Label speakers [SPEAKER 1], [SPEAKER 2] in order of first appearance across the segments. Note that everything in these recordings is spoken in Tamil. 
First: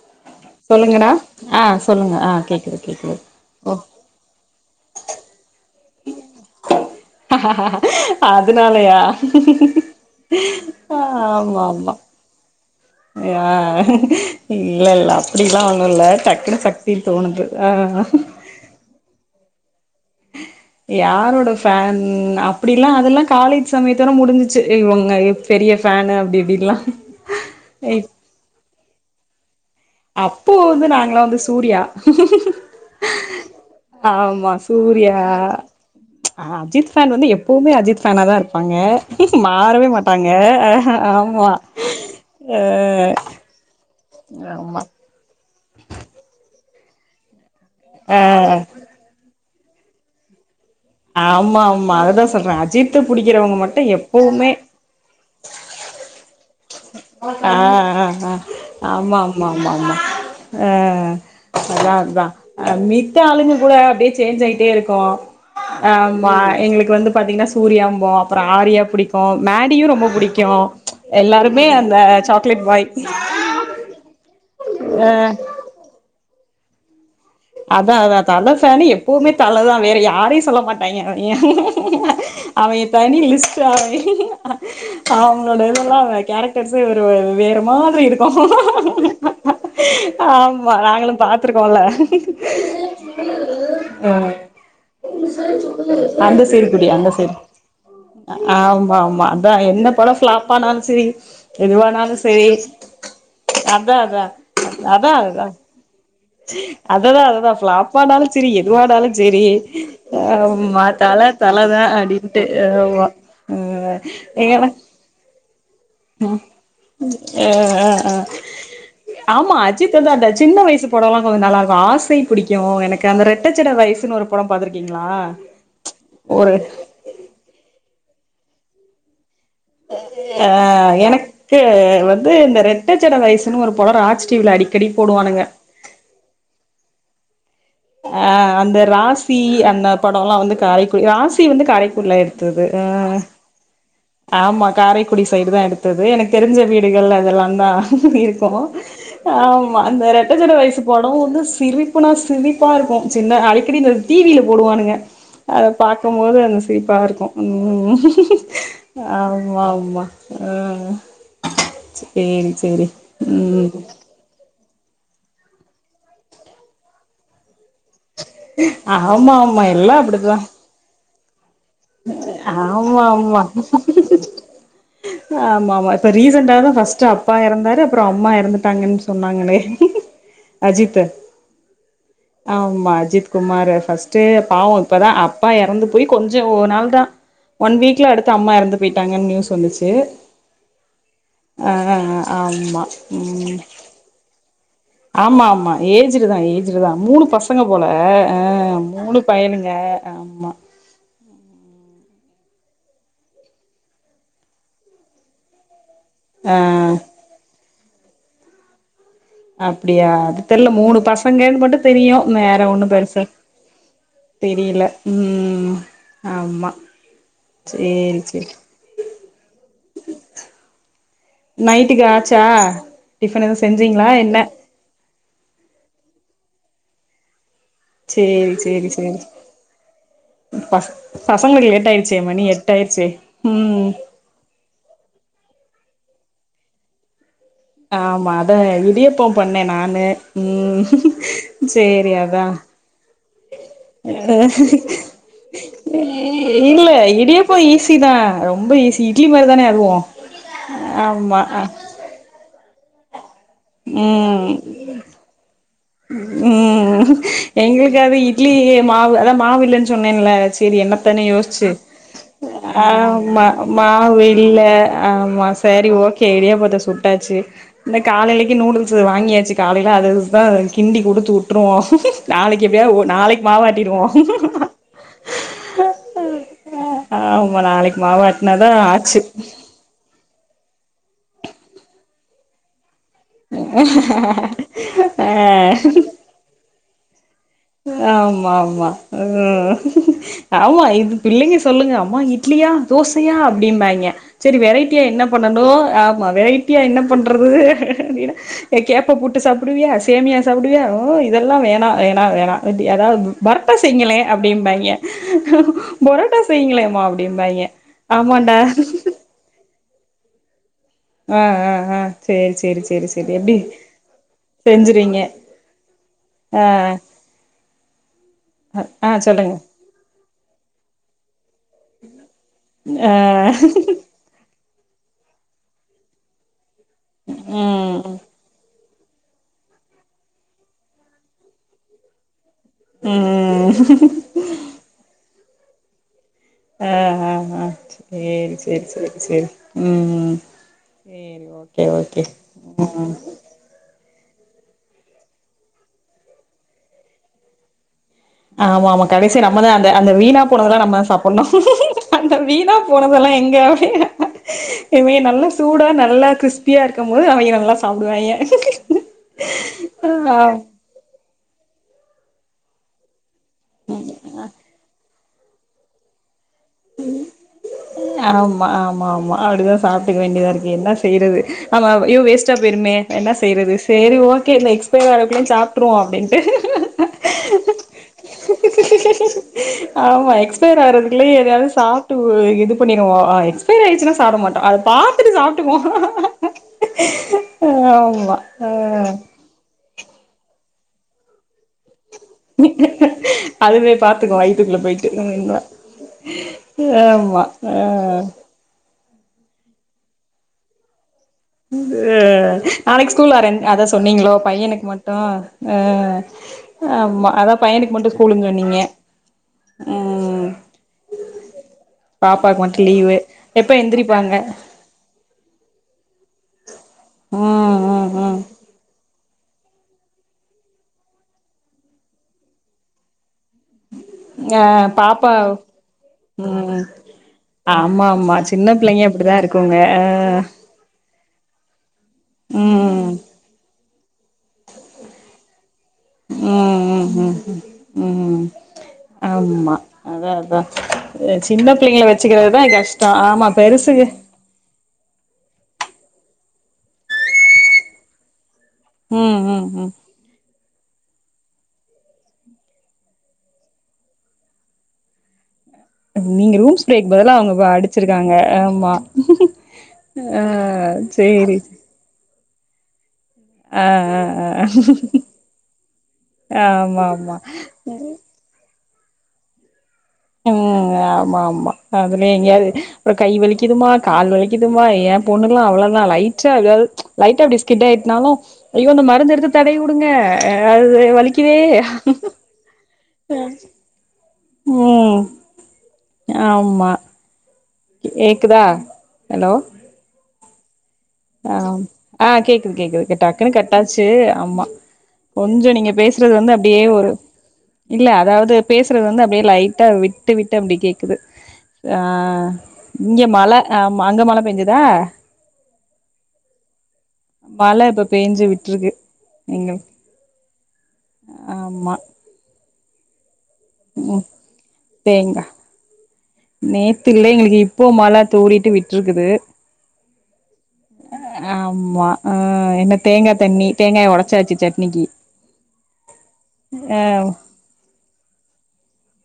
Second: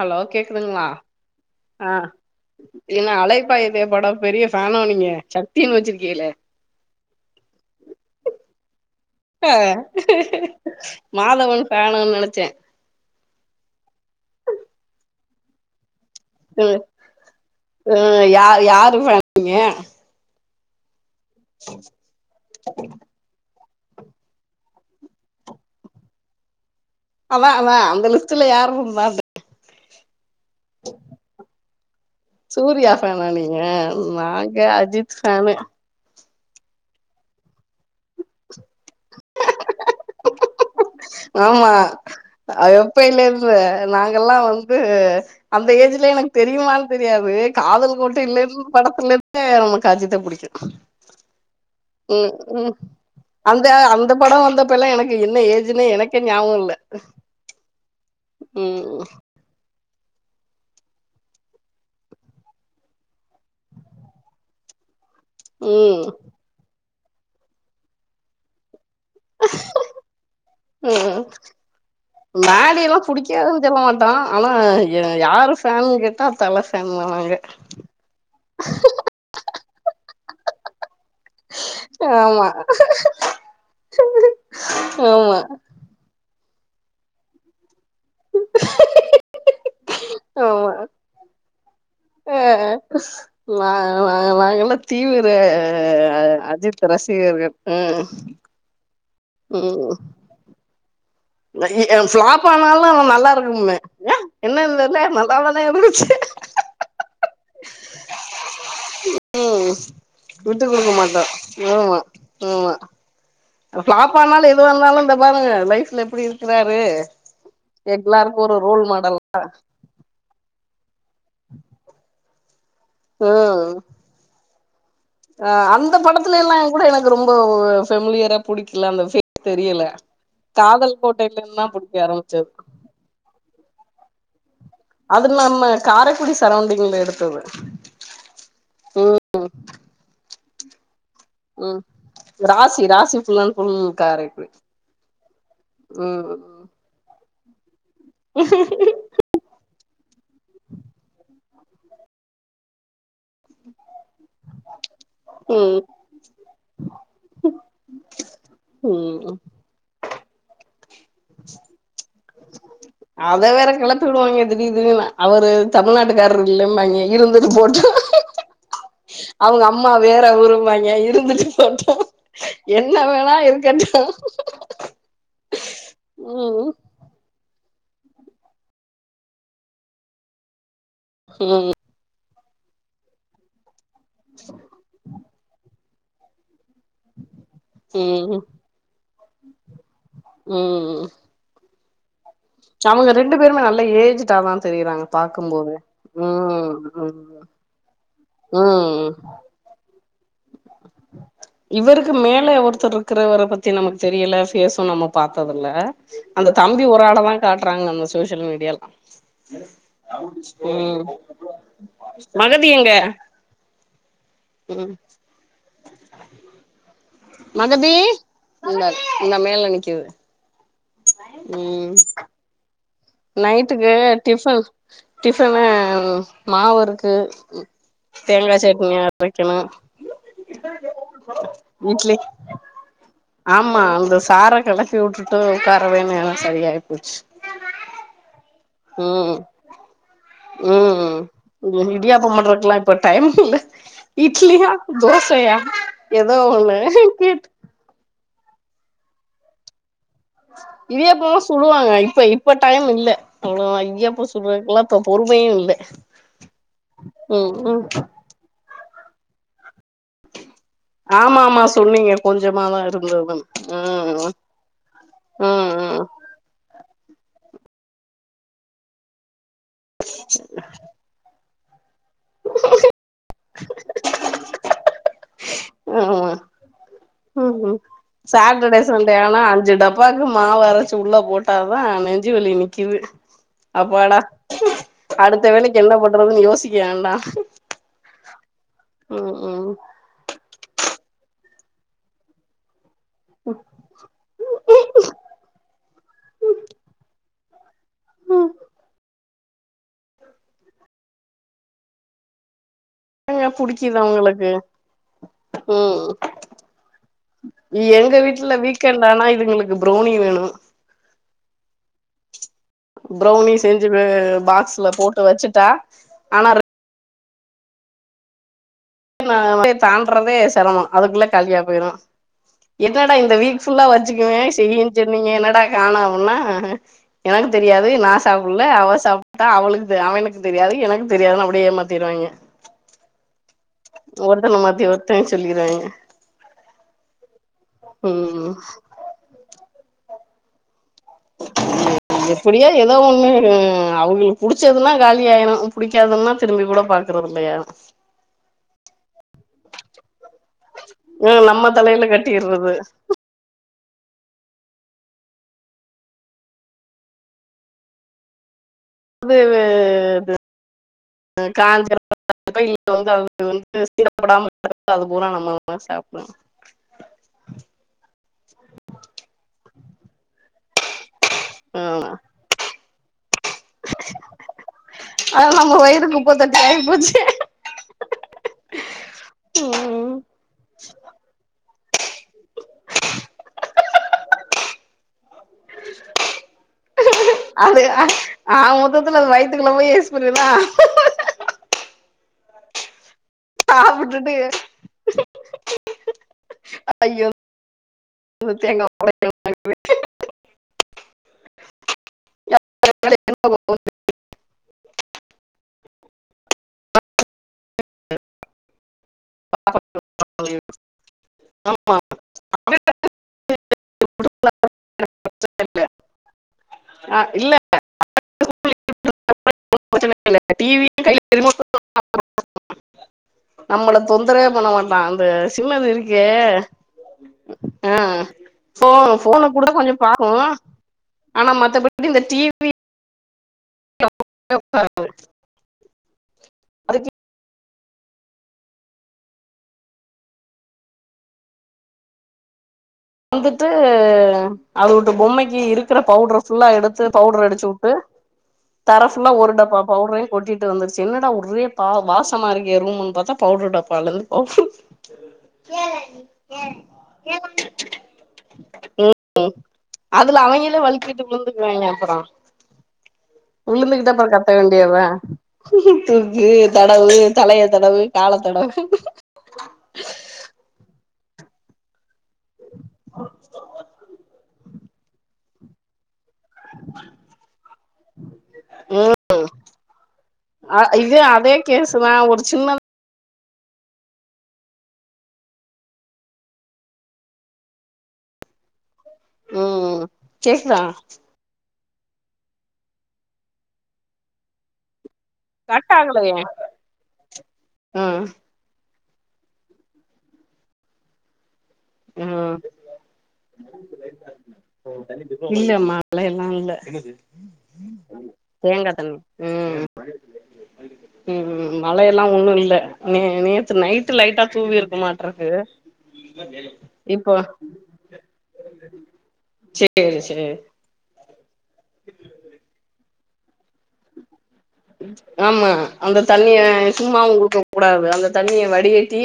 [SPEAKER 1] ஹலோ கேக்குதுங்களா
[SPEAKER 2] சொல்லுங்கடா
[SPEAKER 1] ஆ
[SPEAKER 2] சொல்லுங்க கேக்குது
[SPEAKER 1] என்ன
[SPEAKER 2] கேக்குது ஓ
[SPEAKER 1] அலைபாயுதே படம் பெரிய ஃபேனோ நீங்க சக்தின்னு வச்சிருக்கீகளே
[SPEAKER 2] அதுனால யா
[SPEAKER 1] ஆ மாதவன் ஃபேனோனு நெனைச்சே
[SPEAKER 2] யா இல்ல இல்ல அப்டில்லா ஒண்ணு இல்ல டக் னு
[SPEAKER 1] ம்
[SPEAKER 2] சக்தின்னு தோணுது ஆ
[SPEAKER 1] ம் யா யா [unintelligible]
[SPEAKER 2] யாரோட ஃபேன் அப்படிலா அதெல்லா காலேஜ் சமயத்தோட முடிஞ்சிச்சு இவுங்க எ பெரிய ஃபேனு அப்டி இப்டில்லா
[SPEAKER 1] அவ அவ அந்த லிஸ்ட்ல யார் இருந்தா
[SPEAKER 2] அப்போ வந்து நாங்களா வந்து சூர்யா
[SPEAKER 1] சூர்யா ஃபேனா நீங்க
[SPEAKER 2] ஆமா
[SPEAKER 1] நாங்க
[SPEAKER 2] சூர்யா
[SPEAKER 1] அஜித் ஃபேனு
[SPEAKER 2] ஆ அஜித் ஃபேன் வந்து எப்பவுமே அஜித் ஃபேனா தா இருப்பாங்க மாறவே மாட்டாங்க அ ஹ
[SPEAKER 1] ஆமா அவன் அப்பேல இருந் பு நாங்கல்லா வந்து
[SPEAKER 2] ஆமா
[SPEAKER 1] அந்த ஏஜ்ல எனக்கு தெரியுமானு தெரியாது காதல்
[SPEAKER 2] அ
[SPEAKER 1] கோட்டைல இருந் படத்துல இருந்தே நமக்கு அஜித்த புடிக்கு
[SPEAKER 2] ஆமா ஆமா அதுதா
[SPEAKER 1] ம்
[SPEAKER 2] சொல்ற
[SPEAKER 1] ம்
[SPEAKER 2] அஜித்து புடிக்கிறவங்க மட்டு எப்புமே
[SPEAKER 1] க்கல்லா எனக்கு என்ன ஏஜுனே எனக்கே ஞாவோல்ல
[SPEAKER 2] ஆ அஅ ஆமா ஆமா ஆமா ஆமா ஆ அதா அத்தா அ மித்த ஆளுங்க கூட அப்டே சேஞ்ச் ஆய்ட்டே இருக்கு ஆ
[SPEAKER 1] ம்
[SPEAKER 2] ஆமா எங்களுக்கு வந்து பாத்தீங்னா சூர்யாம்போ அப்பற ஆரியா புடிக் கோம் மேடியு ரொம்ப புடிக்யு
[SPEAKER 1] ம்
[SPEAKER 2] எல்லாருன்
[SPEAKER 1] மேடில்லா புடிக்காதுவு செல்ல மாட்டா ஆனா ய
[SPEAKER 2] ஆ
[SPEAKER 1] யாருஹ் பேன் கிட்டா தல ஃபேன் நநாங்க
[SPEAKER 2] அத்தா அதா தா தல ஃபேனு எப்புவ்மே தல தா வேற யாரி சொல்ல மாட் பைய ஓ எ
[SPEAKER 1] ஆமா
[SPEAKER 2] அவ ஏ தனி லிஸ்ட்டு ஆவெ
[SPEAKER 1] ஆமா
[SPEAKER 2] அவ்ங்ளோட இதெல்லா வெ கேரக்டர்ஸே ஒருவ வேற மாத்ரி இருக்கு ஆமா நாங்களு பாத்துருக்கோல
[SPEAKER 1] ஆ க்ருஸ் நா நா நாங்கல்லா தீவிரெ
[SPEAKER 2] அந்த
[SPEAKER 1] அஜித் ரசிகர்கள் உம்
[SPEAKER 2] ஆமாமா அதா என்ன படோ ஃப்ளாப் ஆனாலு சிரி
[SPEAKER 1] நஹி எம் ஃப்ளாப் ஆனாலு அவ நல்லா இருக்குமே
[SPEAKER 2] அதா அதா
[SPEAKER 1] என்னன் தெர்ல
[SPEAKER 2] அதா
[SPEAKER 1] நல்லா
[SPEAKER 2] அதா
[SPEAKER 1] தானே இருந்துச்
[SPEAKER 2] அததா அததா ஃப்ளாப் ஆனாலு சிரி எதுவானாலு ஜேரி
[SPEAKER 1] ம் விட்டு
[SPEAKER 2] ஆமா
[SPEAKER 1] குடுக்க மாட்டோ
[SPEAKER 2] தல தல தா
[SPEAKER 1] ஆமா
[SPEAKER 2] அடின்ட்டு
[SPEAKER 1] ஆமா
[SPEAKER 2] எஎ வ உவ எங்கனா
[SPEAKER 1] வாருங்க லைஃப்ல எப்டி இருக்குறாரே
[SPEAKER 2] ஆ
[SPEAKER 1] எல்லாருக்கு ஒரு ரோல் மாடல் லா
[SPEAKER 2] ச்சித்தந்தந்த சின்ன வயசு படொலா கொலு நல்லார்க்கு ஆசை புடிக்யு எனக்கு அந்த ரெட்டச்சட வயசுன் ஒருப் படம் பாத்துருக்கீங்ளா
[SPEAKER 1] ஆ அந்த படத்துல எல்லாங் கூட எனக்கு ரொம்பவ்வு ஃபெமிலியரா புடிக்ல அந்த ஃபே தெரியல
[SPEAKER 2] ஆ
[SPEAKER 1] காதல் கோட்டையிலன்னா புடிக்க ஆரம்பிச்சத்
[SPEAKER 2] ட்டச்சட வயசுன் ஒரு பரரோ ஆஜ் டிவில அடிக்
[SPEAKER 1] அதுல் நம்ம காரக்குடி சரவ்ண்டிங்ல எடுத்தது
[SPEAKER 2] அ அந்த
[SPEAKER 1] ம்
[SPEAKER 2] ராசி அந்த படோல்லா வந்து காரைக்குயி ராஸ் த்திவந்து
[SPEAKER 1] ம்
[SPEAKER 2] காரைக்குடில எடுத்தது
[SPEAKER 1] ராசி
[SPEAKER 2] ஆ
[SPEAKER 1] ராசி ஃபுல் அண்ட் ஃபுல் காரைக்குடி
[SPEAKER 2] ஆமா காரைக்குடி சைடுதா எடுத்தது எனக்
[SPEAKER 1] ம்
[SPEAKER 2] தெரிஞ்ச வீட் டிகள் அதெல்லான்தா இருக்கு ஆமா அந்த ரெட்ட ஜட வயசு படோ வந்து சிரிப்புன்னா சிரிப்பா இருக்கு சின்ன அடிக்கடிந்து டிவில போடுவானுங்க அத
[SPEAKER 1] ம்
[SPEAKER 2] பாக்கும்போது அந் சிரிப்பா இருக்கு ம் ம் ம்
[SPEAKER 1] ம்
[SPEAKER 2] ஆமா ஆமா ஆஹ ச்சேரி ச்சேரி ம்
[SPEAKER 1] துட்வாய்ங்க திடீர் திடீர்ன அவரு தமிழ்நாட்டுக்காரர் இல்லேம்பாய்ங்கே இருந்தது போட்டு
[SPEAKER 2] ஆமா ஆமா
[SPEAKER 1] அவ்ங்கம்மா
[SPEAKER 2] எல்லா
[SPEAKER 1] வேற
[SPEAKER 2] அப்டிதா
[SPEAKER 1] உரும்பாய்ங்க இருந்துட்டு போட் என்ன
[SPEAKER 2] ஆமா
[SPEAKER 1] வேணா இருக்கட்டு
[SPEAKER 2] ஆமா ஆமா ஆமா இப்ப ரீசண்ட்டா தா
[SPEAKER 1] ம்
[SPEAKER 2] ஃபஸ்ட் ஆப் ப்பா யறந்தாரு அப்றோ அம்மா யறந்துட்டாங்கன் சொன்னாங்களே அஜித்த
[SPEAKER 1] ஹும்
[SPEAKER 2] ஆமா அஜித் குமாரே ஃபர்ஸ்ட்டே பாவோ இப்பதா அப்பா யறந்து போய் கொஞ்ச் ஞ்சு ஓ நாள் தா ஒன் வீக்ல
[SPEAKER 1] ம்
[SPEAKER 2] அடுத்து அம்மா யறந்து போய்ட்டாங்கு ந்யூஸ் வந்துச்சு ஆஆஆ
[SPEAKER 1] சவுங்க ரெண்டு பேருமே நல்ல ஏஜ்டாதா தெரியிறாங்க
[SPEAKER 2] ஆமா ஆமா ஏஜ்டு தா ஏஜ்டு தா மூணு
[SPEAKER 1] ம்
[SPEAKER 2] பசங்க போல அ
[SPEAKER 1] ம்
[SPEAKER 2] மூணு பையனுங் ஆ ஆமா
[SPEAKER 1] இவருக்கு மேல ஒருத்தர் இருக்றவர பத்தி நமக் தெரியல ஃபேசு நம்ம பாத்ததல்ல
[SPEAKER 2] ஆ
[SPEAKER 1] அந்த தம்பி ஒரு ஆள தா காட்றாங்க அந்த சோசியல் மீடியால்லா
[SPEAKER 2] அப்பிடியா அது தெர்ல மூணு பசங்கன்னு மட்டுந் தெரியு வேற
[SPEAKER 1] மகதி
[SPEAKER 2] ஒண்ணு
[SPEAKER 1] எங்க
[SPEAKER 2] பெருசா தெரியல
[SPEAKER 1] ம்
[SPEAKER 2] ம் ஆமா சேரி சேரி
[SPEAKER 1] இந்தா இந்தா மேல நிக்குது ம்
[SPEAKER 2] நைட்டுக்கு ஆச்சா டிஃபன் எதுவு செஞ்சீங்களா என்ன
[SPEAKER 1] டிஃபன்னூ மாவு இருக்கு
[SPEAKER 2] சேரி
[SPEAKER 1] தேங்கா
[SPEAKER 2] சேரி
[SPEAKER 1] சட்னி
[SPEAKER 2] சேரி
[SPEAKER 1] அரைக்கணு
[SPEAKER 2] பச பசங்களுக்கு லேட்
[SPEAKER 1] இட்லி
[SPEAKER 2] ஆயிடுச்சே மணி எட்டு ஆயிடுச்சே
[SPEAKER 1] ஆமா
[SPEAKER 2] ம்
[SPEAKER 1] அந்த சாரா கடை விட்டுட்டு உக்காரவே நேரோ சரியாயி போச்சு
[SPEAKER 2] ஆமா அ இடியாப்போ
[SPEAKER 1] ம்
[SPEAKER 2] பண்ணே நானு ம்
[SPEAKER 1] ம்
[SPEAKER 2] சேரி
[SPEAKER 1] இடியாப்பம்
[SPEAKER 2] அதா
[SPEAKER 1] பண்றதுக்குலா இப்ப டைம் இல்ல
[SPEAKER 2] அ
[SPEAKER 1] இட்லியா தோசையா ஏதோ ஒண்ணு
[SPEAKER 2] இல்ல
[SPEAKER 1] கேட்டு
[SPEAKER 2] இடியப்போ ஈசி தா ரொம்ப ஈசி இட்லிமாரி தானே அதுவு
[SPEAKER 1] இடியாப்புமு
[SPEAKER 2] ஆமா
[SPEAKER 1] சுடுவாங்க இப்ப இப்ப டைம் இல்ல அவ்ளோவா இயப்போ சுடுவே
[SPEAKER 2] ம்
[SPEAKER 1] அதுக்குல்லா இப்போ பொறுமையும் இல்ல
[SPEAKER 2] ம்
[SPEAKER 1] ம் உம்
[SPEAKER 2] எங்களுக்கு அது இட்லி மாவு அதா மாவில்லன் சொன்னேன்ல செரி என்னத்தனு
[SPEAKER 1] ஆமா ஆமா
[SPEAKER 2] யோசிச்சு
[SPEAKER 1] சொன்னீங்க கொஞ்சமாதா இருந்ததுன்னு
[SPEAKER 2] ஆம்மா
[SPEAKER 1] ம்
[SPEAKER 2] மாவு இல்ல ஆமா
[SPEAKER 1] ம்
[SPEAKER 2] செரி
[SPEAKER 1] ம்
[SPEAKER 2] ஓகே இடியாப்பத்த சுட்டாச்சி இந்த காலையிலக்கு நூடுல்ஸ் வாங்கியாச்சி காலையில அததுக்குதா கிண்டி குடுத்து வுட்டுருவோ நாளைக்கு எப்டியா நாளைக்கு மாவாட்டிடுவோ
[SPEAKER 1] ஆமா ஹ்ம்
[SPEAKER 2] ஆமா
[SPEAKER 1] ஹ்ம்
[SPEAKER 2] நாளைக்கு மாவாட்னாதா
[SPEAKER 1] சாட்டர்டே சண்டே
[SPEAKER 2] ஆச்சு
[SPEAKER 1] ஆனா அஞ்சு டப் பாக்கு மாவு அரைச்சி உள்ள போட்டாதா நெஞ்சு வலி நிக்கிது அப்பாடா அடுத்த வேலைக்கு என்ன
[SPEAKER 2] ஆ
[SPEAKER 1] பண்றதுன்னு யோசிக்க வேண்டா
[SPEAKER 2] ஆமா ஆமா
[SPEAKER 1] ம் ம்
[SPEAKER 2] ஆமா இது பிள்ளைங்க சொல்லுங்க அம்மா இட்லியா தோசையா அப்டிம்பாய்ங்க சரி வெரைட்டியா என்ன பண்ணனு ஆமா வெரைட்டியா என்ன பண் றது அ கேப்ப பூட்டு சாப்புடுவியா சேமியா சாப்புடுவியா உ இதெல்லா வேணா என் ன வேணா அப்படி அதாவது
[SPEAKER 1] ஏங்க
[SPEAKER 2] பெரோட்டா
[SPEAKER 1] புடிக்குதா
[SPEAKER 2] செய்ங்களே
[SPEAKER 1] உங்களுக்கு
[SPEAKER 2] அப்டிம்பாய்ங்க
[SPEAKER 1] ம்
[SPEAKER 2] பெரோட்டா செய்ங்களேம்மா அப்டிம்பாய்ங்க
[SPEAKER 1] எங்க வீட்ல
[SPEAKER 2] ஆமாண்டா
[SPEAKER 1] வீக்கெண்ட் ஆனா இதுங்களுக்கு ப்ரௌனி வேணு
[SPEAKER 2] ஆ ஆ ஆ சேரி சேரி செரி செரி
[SPEAKER 1] ப்ரௌனி
[SPEAKER 2] எப்டி
[SPEAKER 1] செஞ்சு பாக்ஸ்ல
[SPEAKER 2] செஞ்சிறுவீங்க
[SPEAKER 1] போட்டு வச்சுட்டா ஆனா
[SPEAKER 2] ஆ ஹ ஆ
[SPEAKER 1] நா
[SPEAKER 2] சொல்லுங்க
[SPEAKER 1] தாண்றதே செரமோ அதுக்குள்ள காலியா போயிரு
[SPEAKER 2] ஆ
[SPEAKER 1] என்னடா இந்த வீக் ஃபுல்லா வச்சுக்கு வே செய்யின்னு சொன்னிங்க என்னடா காணோ அப்புன்னா எனக்கு தெரியாது நா
[SPEAKER 2] ம்
[SPEAKER 1] சாப் புள்ள அவ சாப்புட்டா அவளுக்கு அவனுக்கு தெரியாது எனக்கு தெரியாதுன்னு அப்டியே ஏமாத்திருவாய்ங்க
[SPEAKER 2] அ அ
[SPEAKER 1] ஒருத்தன மாத்தி ஒருத்த சொல்லிறாங்க
[SPEAKER 2] ஆ ஆ ஆ
[SPEAKER 1] ம்
[SPEAKER 2] சேரி சேரி செரி செரி ம் ம்
[SPEAKER 1] எப்புடியா ஏதோ ஒண்ணு அவங்களுக்கு புடிச்சதுன்னா காலியாயிறு புடிக்காதுன்னா திரும்பி கூட பாக்குறதில்ல யாரு
[SPEAKER 2] ஆமா ஆமா கடைசியா நம்மதா அந்த அந்த வீணா போனதெல்லா நம்மதா சாப்பண்ணு
[SPEAKER 1] ம் நம்ம தலையில
[SPEAKER 2] அந்த
[SPEAKER 1] கட்டிறது
[SPEAKER 2] வீணா போனதெல்லா எங்க [inaudible] இவேய்ங்க நல்லா சூடா நல்லா கிறிஸ்பியா இருக்கும் போது அவங்க நல்லா சாப்புடுவாயிங்க
[SPEAKER 1] வே வே இது அ காஞ்சி கர [unintelligible] இல் வந்தா இது வந்து [unintelligible] அது பூரா நம்ம தா சாப்புடுனு
[SPEAKER 2] ஆமா ஆமா ஆமா அப்டிதா சாப்ட்டுக்க வேண்டியதா இருக்கு என்ன செய்றது ஆமா ஐயோ வேஸ்ட்டா போயிருமே என்ன ஸ் செய்றது சேரி ஓகே இந்த எக்ஸ்பைர்
[SPEAKER 1] அது
[SPEAKER 2] அவுரதுக்குல்லேயு
[SPEAKER 1] நம்ம
[SPEAKER 2] சாப்டுருவோ
[SPEAKER 1] வயிறுக்கு குப்ப
[SPEAKER 2] அப்டின்ட்டு
[SPEAKER 1] தொட்டி ஆயி போச்சு ம்
[SPEAKER 2] ஆமா எக்ஸ்பைர் ஆறதுக்குள்ளயு எதையாவது சாப்புட்டு உ இது பண்ணிருவோ ஆ எக்ஸ்பைரி ஆயிருச்சின்னா சாப்பட மாட்டோ அத பாத்துட்டு சாப்புட்டுக்குவோ
[SPEAKER 1] அது அ
[SPEAKER 2] ஆ
[SPEAKER 1] ஆகமொத்தத்துல அது வயிற்றுக்குல்ல போய் எக்ஸ்பைரீதா
[SPEAKER 2] [unintelligible] அதுவே பாத்துக்கு
[SPEAKER 1] சாப்பிட்டுட்டு
[SPEAKER 2] வயித்துக்குள்ள போயிட்டு ம் மா ஹ
[SPEAKER 1] ஐயோ
[SPEAKER 2] அம்மா ஹ
[SPEAKER 1] தேங்கா பா [inaudible]
[SPEAKER 2] உ நாளைக்கி ஸ்கூல் அ ரெண் அத சொன்னீங்களோ பையனுக்கு மட்டு ஆ ஆமா அதா பையனுக்கு மட்டு ஸ்கூலுன்னு சொன்னீங்க ம்
[SPEAKER 1] [inaudible] ஆமா
[SPEAKER 2] பாப்பாக்கு மட்டு லீவு எப்ப எந்திரிப்பாங்க
[SPEAKER 1] அ இல்ல
[SPEAKER 2] ம் ம் ம்
[SPEAKER 1] [unintelligible] டிவியு கைல ரிமோட் நம்மள தொந்தரவே
[SPEAKER 2] ஆ
[SPEAKER 1] பண்ண மாட்டா அந்த
[SPEAKER 2] பாப்பா
[SPEAKER 1] சின்னது இருக்கே
[SPEAKER 2] ம்
[SPEAKER 1] ஆ
[SPEAKER 2] ஆமா ஆமா சின்ன
[SPEAKER 1] ஃபோ
[SPEAKER 2] பிள்ளைங்க அப்டிதா
[SPEAKER 1] ஃபோன கூட
[SPEAKER 2] இருக்குங்க
[SPEAKER 1] கொஞ்ச
[SPEAKER 2] ஆ
[SPEAKER 1] பாக்கு ஆனா மத்தபடி இந்த டிவி
[SPEAKER 2] ம்
[SPEAKER 1] [unintelligible]
[SPEAKER 2] ம் ம்
[SPEAKER 1] அதுக்கு
[SPEAKER 2] ம் ம் ம் ம் ம் ஆமா அதா அதா அது சின்ன பிள்ளைங்களை வச்சுக்கிறதுதா கஷ் டோ ஆமா பெருசுக்
[SPEAKER 1] அதுவுட்டு பொம்மைக்கு இருக்கிற பவுடர் ஃபுல்லா எடுத்து பவுடர் அடிச்சு வுட்டு தர ஃபுல்லா
[SPEAKER 2] ம்
[SPEAKER 1] ஒரு
[SPEAKER 2] ம்
[SPEAKER 1] டப்பா
[SPEAKER 2] ம்
[SPEAKER 1] பவுடைரை கொட்டிட்டு வந்துருச்சு என்னடா ஒரே பா வாசமா இருக்கே ரூம்ன்னு பாத்தா பவுடர் டப்பாலிருந்து பவுடர்
[SPEAKER 2] நீங்க ரூம் ஸ்ப்பிரே பதல்லா அவுங்க வ அடு ச்சிருக்காங்க ஆமா ஹ சேரி
[SPEAKER 1] போ அப்பறோ
[SPEAKER 2] ஆ
[SPEAKER 1] உழுந்துகிட்டு அப்பறோ கத்த
[SPEAKER 2] ஆ
[SPEAKER 1] வேண்டியவே தூக்கு
[SPEAKER 2] ஆ ஆமா
[SPEAKER 1] தடவு
[SPEAKER 2] ஆமா
[SPEAKER 1] தலைய தடவு காலத்தடவு
[SPEAKER 2] ம் ஆமா ஆமா அதுலயே எங்கேயாவது அப்பறோ கை வலிக்குதுமா கால் வலி க்குதுமா ஏன் பொண்ணுகிலா அவ்ளோதா லைட்டா ஏதாவது லைட்டா இப்டி ஸ்கிட் ஆயிட்னாலு ஐயோ அந்த
[SPEAKER 1] ம்
[SPEAKER 2] மருந்த எடுத்து தடவிவுடுங்க
[SPEAKER 1] அ
[SPEAKER 2] அது
[SPEAKER 1] இதே அதே
[SPEAKER 2] வலிக்கிதே
[SPEAKER 1] கேசு தா ஒரு சின்ன
[SPEAKER 2] அ ஹும் ஆமா கேக்குதா ஹலோ
[SPEAKER 1] ம் கேக்குதா
[SPEAKER 2] ஆம் ஆ கேக்குது கேக்குது டக்குனு கட்டாசு ஆமா கொஞ்ச
[SPEAKER 1] கட்
[SPEAKER 2] நீங்க பேசுறது
[SPEAKER 1] ஆகலையே
[SPEAKER 2] வந்து அப்டியே ஒரு இல்ல
[SPEAKER 1] ம்
[SPEAKER 2] அதாவது பேசுறது வந்து அப்டியே லைட்டா விட்டு விட்டு அப்டி கேக்குது ஆ
[SPEAKER 1] ம்
[SPEAKER 2] இங்க மழ ஆமா அங்க மழ பெஞ்சுதா
[SPEAKER 1] இல்ல மழ யெல்லா இல்ல
[SPEAKER 2] மழ இப்ப பெஞ்சி விட்டுருக்கு
[SPEAKER 1] தேங்கா தண்ணி
[SPEAKER 2] நீங்கள்
[SPEAKER 1] ம்
[SPEAKER 2] ஆமா
[SPEAKER 1] இப்பலா ஒன்னு இல்ல நே நேத்து நைட்டு
[SPEAKER 2] ம்
[SPEAKER 1] லைட்டா தூவி இருக்கு மாட்று
[SPEAKER 2] தேங்கா
[SPEAKER 1] ருக்கு
[SPEAKER 2] நேத்து இல்ல எங்களுக்கு இப்போ மழ தூரிட்டு விட்ருக்குது
[SPEAKER 1] சேரி சேரி
[SPEAKER 2] ஆமா ஆ என்ன தேங்கா தண்ணி தேங்காய ஒடச்சாச்சுச் சட்
[SPEAKER 1] ஆமா அந்த தண்ணிய
[SPEAKER 2] ஆ
[SPEAKER 1] சும்மாவு குடுக்க கூடாது அந்த தண்ணிய வடிகட்டி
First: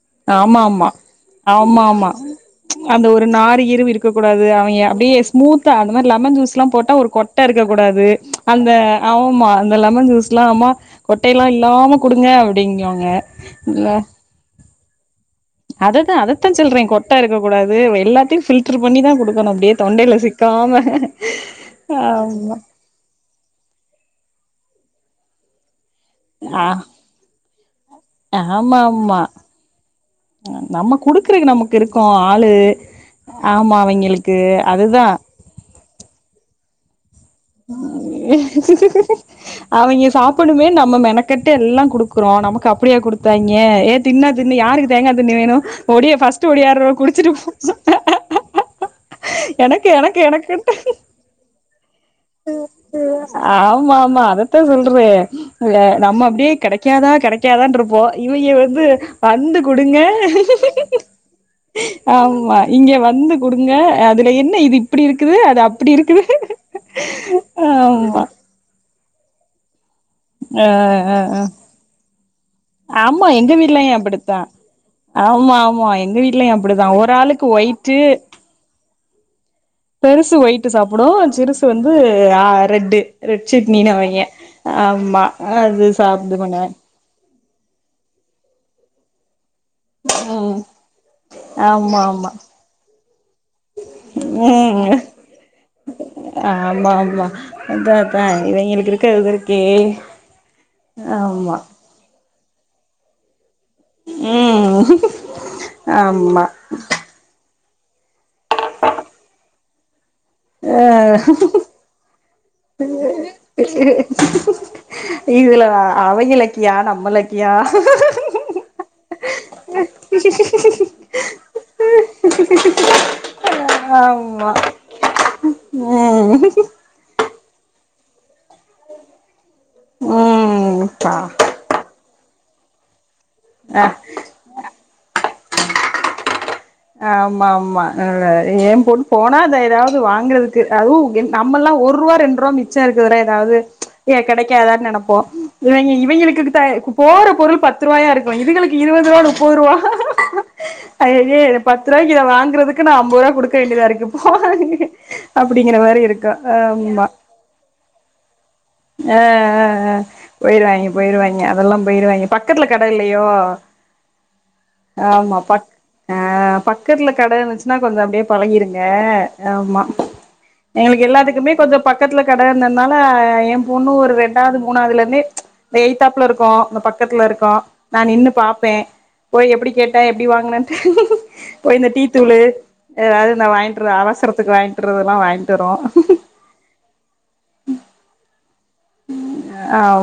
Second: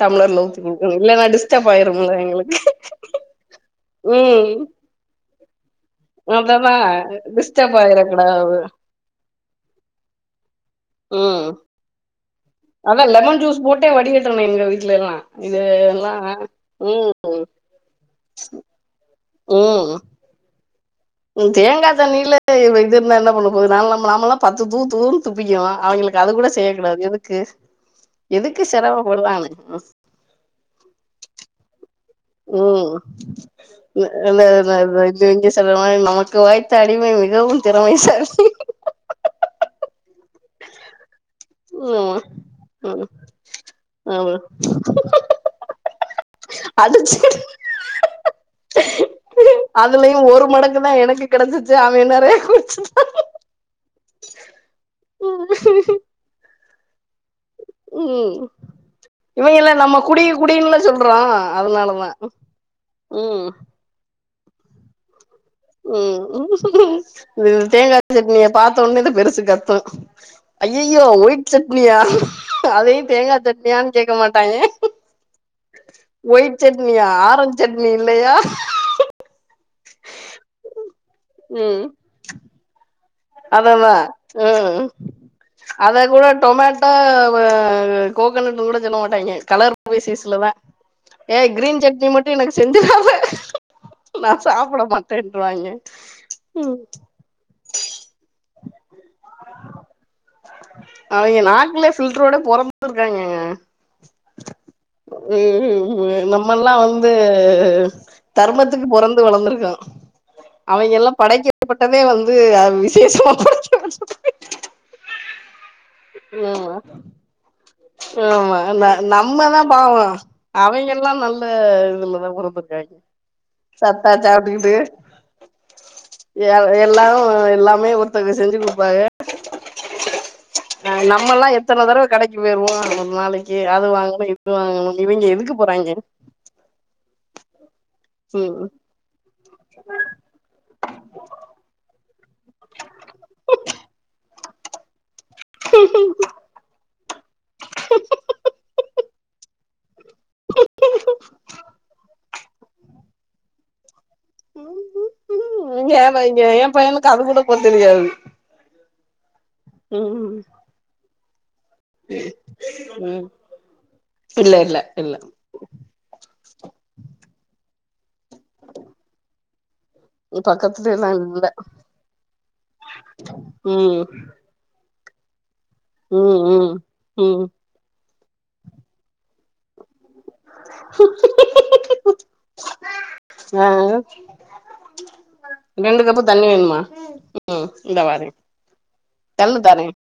[SPEAKER 1] டம்ளர்ல
[SPEAKER 2] ஆமா
[SPEAKER 1] ஊத்தி
[SPEAKER 2] ஆமா
[SPEAKER 1] குடுக்கணு இல்லன்னா டிஸ்டர்ப்
[SPEAKER 2] ஆமா ஆமா
[SPEAKER 1] ஆயிரும்ல எங்களுக்கு
[SPEAKER 2] அந்த ஒரு நாரு இருவு இருக்க கூடாது
[SPEAKER 1] ம்
[SPEAKER 2] அவங்க அப்டியே ஸ்மூத்தா அந்த மாரி லெமன் ஜூஸ் எல்லாம்
[SPEAKER 1] அததா
[SPEAKER 2] போட்டா ஒரு கொட்ட இருக்க
[SPEAKER 1] டிஸ்டர்ப்
[SPEAKER 2] கூடாது
[SPEAKER 1] ஆயிரக்
[SPEAKER 2] அந்த ஆம்மா இந்த லெமன் ஜூஸ்லா அம்மா கொட்டையெல்லா
[SPEAKER 1] ம்
[SPEAKER 2] இல்லாம குடுங்க
[SPEAKER 1] அதா
[SPEAKER 2] அப்டிங்குவாங்க
[SPEAKER 1] லெமன் ஜூஸ் போட்டே வடிகட்டனு எங்க வீட்லல்லா
[SPEAKER 2] அததா அதத்தா சொல்றே கொட்டா இருக்க கூடாது அது எல்லாத்தையு பில்டர் பண்ணிதா குடுக்கணு அப்டியே தொண்டேயில சிக்காமே
[SPEAKER 1] ம் தேங்கா தண்ணில இது இருந்தா என்ன பண்ணு போது நால நாமல்லா பத்து தூ தூன்னு துப்பிக்கிவோ அவிங்களு அது கூட
[SPEAKER 2] ஆ
[SPEAKER 1] செய்யக்கூடாது எதுக்கு எதுக்கு
[SPEAKER 2] ஆமா ஆமா
[SPEAKER 1] செரமப்படுவானே
[SPEAKER 2] நம்ம குடுக்குறக்கு நமக்கு இருக்கோ ஆளு
[SPEAKER 1] ம்
[SPEAKER 2] ஆமா அவிங்களுக்கு அதுதா
[SPEAKER 1] சொல்லுவாங்க நமக்கு வாய்த்த அடிமை மிகவும் திறமைசாலி
[SPEAKER 2] சக்கு ச அவங்க சாப்பிடனுமேனு நம்ம மெனக் கெட்டு எல்லா
[SPEAKER 1] ஆமா
[SPEAKER 2] குடுக்குறோ நமக்கு அப்டியா
[SPEAKER 1] ம்
[SPEAKER 2] குடுத்தாங்கே ஏ தின்னா
[SPEAKER 1] ஆமா
[SPEAKER 2] தின்னு யாருக்கு தேங்கா தண்ணி வேணு ஒடியா ஃபர்ஸ் ட் ஒடியார்ரவுக
[SPEAKER 1] அடிச்சு
[SPEAKER 2] குடிச்சிட்டு போ எனக்கு
[SPEAKER 1] அதுலயு
[SPEAKER 2] எனக்கு
[SPEAKER 1] ஒரு
[SPEAKER 2] எனக்குன்ட்டு
[SPEAKER 1] மடக்கு தா எனக்கு கெடச்சிச்சி அவ நெறையா
[SPEAKER 2] ஆமா ஆமா அதத்தா சொல்றே நம்ம அப்டியே கெடை க்காதா கெடைக்காதாருப் போ
[SPEAKER 1] ம்
[SPEAKER 2] இவங்க வந்து வந்து
[SPEAKER 1] இவங்கெல்லா நம்ம
[SPEAKER 2] குடுங்க
[SPEAKER 1] குடி குடின்னுல சொல்றோ அதனாலதா
[SPEAKER 2] ஆமா இங்க வந்து
[SPEAKER 1] ம்
[SPEAKER 2] குடுங்க அதுல என்ன இது இப்படி இருக்குது அது அப்
[SPEAKER 1] ம்
[SPEAKER 2] ஆமா
[SPEAKER 1] தேங்காசட்னிய பாத்தோன இந்த பெருசு கத்து
[SPEAKER 2] ஆ
[SPEAKER 1] ஐயோயோ
[SPEAKER 2] ஆ ஆ
[SPEAKER 1] ஒயிட் சட்னியா அதயு
[SPEAKER 2] ஆமா
[SPEAKER 1] தேங்கா
[SPEAKER 2] எங்க
[SPEAKER 1] சட்னியான்
[SPEAKER 2] வீட்லயு
[SPEAKER 1] கேகாக
[SPEAKER 2] அப்டித்தா
[SPEAKER 1] மாட்டாங்க
[SPEAKER 2] ஆமா ஆமா எங்க வீட்லயு
[SPEAKER 1] ஒயிட்
[SPEAKER 2] அப்டிதா
[SPEAKER 1] சட்னியா
[SPEAKER 2] ஒரு ஆளுக்கு
[SPEAKER 1] ஆரஞ்ச் சட்னி
[SPEAKER 2] ஒயிட்டு
[SPEAKER 1] இல்லயா
[SPEAKER 2] பெருசு ஒயிட் சாப்புடு சிறுசு
[SPEAKER 1] ம்
[SPEAKER 2] வந்து ஆ ரெட் ரெட்
[SPEAKER 1] அததா
[SPEAKER 2] சட்னினு வயிங்க
[SPEAKER 1] ம்
[SPEAKER 2] ஆமா அது சாப்புடு நா
[SPEAKER 1] ஆ கோகனட்னு கூட சொல்ல மாட்டாங்க கலர் பேசிஸ்ல தா
[SPEAKER 2] ம்
[SPEAKER 1] ஏ கிரீன்
[SPEAKER 2] ஆமா
[SPEAKER 1] சட்னி
[SPEAKER 2] ஆமா
[SPEAKER 1] மட்டு எனக்கு செஞ்சிறாத நா சாப்பிட
[SPEAKER 2] ம்
[SPEAKER 1] மாட்டேனுவாங்கே
[SPEAKER 2] ஆமா ஆமா அதா அதா இவங்களுக்கு இருக்க இது இருக்கே
[SPEAKER 1] அவங்க
[SPEAKER 2] ஆமா
[SPEAKER 1] நாக்கலே ஃபில்டரோட பொறந்திருக்காங்கங்க
[SPEAKER 2] ம்
[SPEAKER 1] ம் ம்
[SPEAKER 2] ஆமா
[SPEAKER 1] நம்ம எல்லா வந் து தர்மத்துக்கு பொறந்து வளந்திருக்கோ அவங்க எல்லா
[SPEAKER 2] அ
[SPEAKER 1] படைக்கப்பட்டதே வந்து விசேஷமா படைக்கபட்டு இருக்காங்க
[SPEAKER 2] இதுல அவைங்க லக்கியா நம்ம லக்கியா
[SPEAKER 1] ஆமா நம்மதா பாவம் அவங்கல்லாம் நல் ல இதுலதா பொறந்திருக்காங்க சத்தா
[SPEAKER 2] ஆமா
[SPEAKER 1] சாப்ட்டுக்கிட்டு
[SPEAKER 2] ம்
[SPEAKER 1] எல் எல்லா எல்லாமே ஒருத்தக செஞ்சு குடுப்பாக
[SPEAKER 2] ம் பா
[SPEAKER 1] நம்மல்லா எத்தன தடவ கடைக்கு போய்ருவோ ஒரு நாளைக்கு
[SPEAKER 2] ஆ
[SPEAKER 1] அது வாங்கணு இது வாங்கனு இவங்க எதுக்கு போறாங்க
[SPEAKER 2] ஆமா ஆமா
[SPEAKER 1] ம்
[SPEAKER 2] எ பொன் போனா அ எதாவது வாங்குறதுக்கு அதுவு நம்மல்லா ஒர் ரூவா ரெண் ரூவா மிச் மிச்சோ இருக்குறதுல ஏதாவது கெடக்காதான்னு நெனப்போ இவங்கே இவங்கேளுக்குதூ போற பொருள் பத்து ரூபாயா ருக்கு இதுகளுக்கு இருவது ரூபா முப்பது ரூபா ஐய் யயே இத வாங்கறதுக்கு நா அம்பது ரூபா குடுக்க வேண்டியதாருக்கு அப்டிங்குற
[SPEAKER 1] இங்க
[SPEAKER 2] மாரி ருக்கும்
[SPEAKER 1] இங்க எ
[SPEAKER 2] ஆமா.
[SPEAKER 1] பையனுக்கு அது கூட போ தெரியாது
[SPEAKER 2] ஆ ஆ
[SPEAKER 1] ம்
[SPEAKER 2] போயிருவாங்கே போயிருவாங்கே அதெல்லா போயிருவாங்கே பக்கத்துல கட இல்லையோ
[SPEAKER 1] ம் இல்ல இல்ல இல்ல
[SPEAKER 2] ஆமா பக் ஆஹ் பக்கத்துல கடையிருந்துச்சுன்னா கொஞ்சோ அப்படியே பழகிருங்க ஆமா எங்களுக்கு
[SPEAKER 1] பக்கத்துலல்லா இல்ல
[SPEAKER 2] எல்லாத்துக்குமே கொஞ்சோ பக்கத்துல கட இருந்தனால ஏ
[SPEAKER 1] ம்
[SPEAKER 2] காது மூணாவதுல ருந்தே எய்தாப்ல
[SPEAKER 1] ம்
[SPEAKER 2] இருக்கோ
[SPEAKER 1] ம்
[SPEAKER 2] இந்த பக்கத்துல
[SPEAKER 1] ம்
[SPEAKER 2] இருக்கோ நா நின்னு பாப்பே போய் எப்டி கேட்ட எப்டி வாங்குனேன்ட்டு போய் இந்த டீத்தூள் ஏதாவது நா
[SPEAKER 1] ஆ
[SPEAKER 2] வாங்கிட்டுருவே அவசரத்துக்கு வாங்கிட்டுறதெல்லாம் வாங்கிட்டு
[SPEAKER 1] ரெண்டு
[SPEAKER 2] வருவோ
[SPEAKER 1] கப்பு தண்ணி வேணுமா உம் ம் இந்த வாரே தள்ளு
[SPEAKER 2] ஆ
[SPEAKER 1] தாரே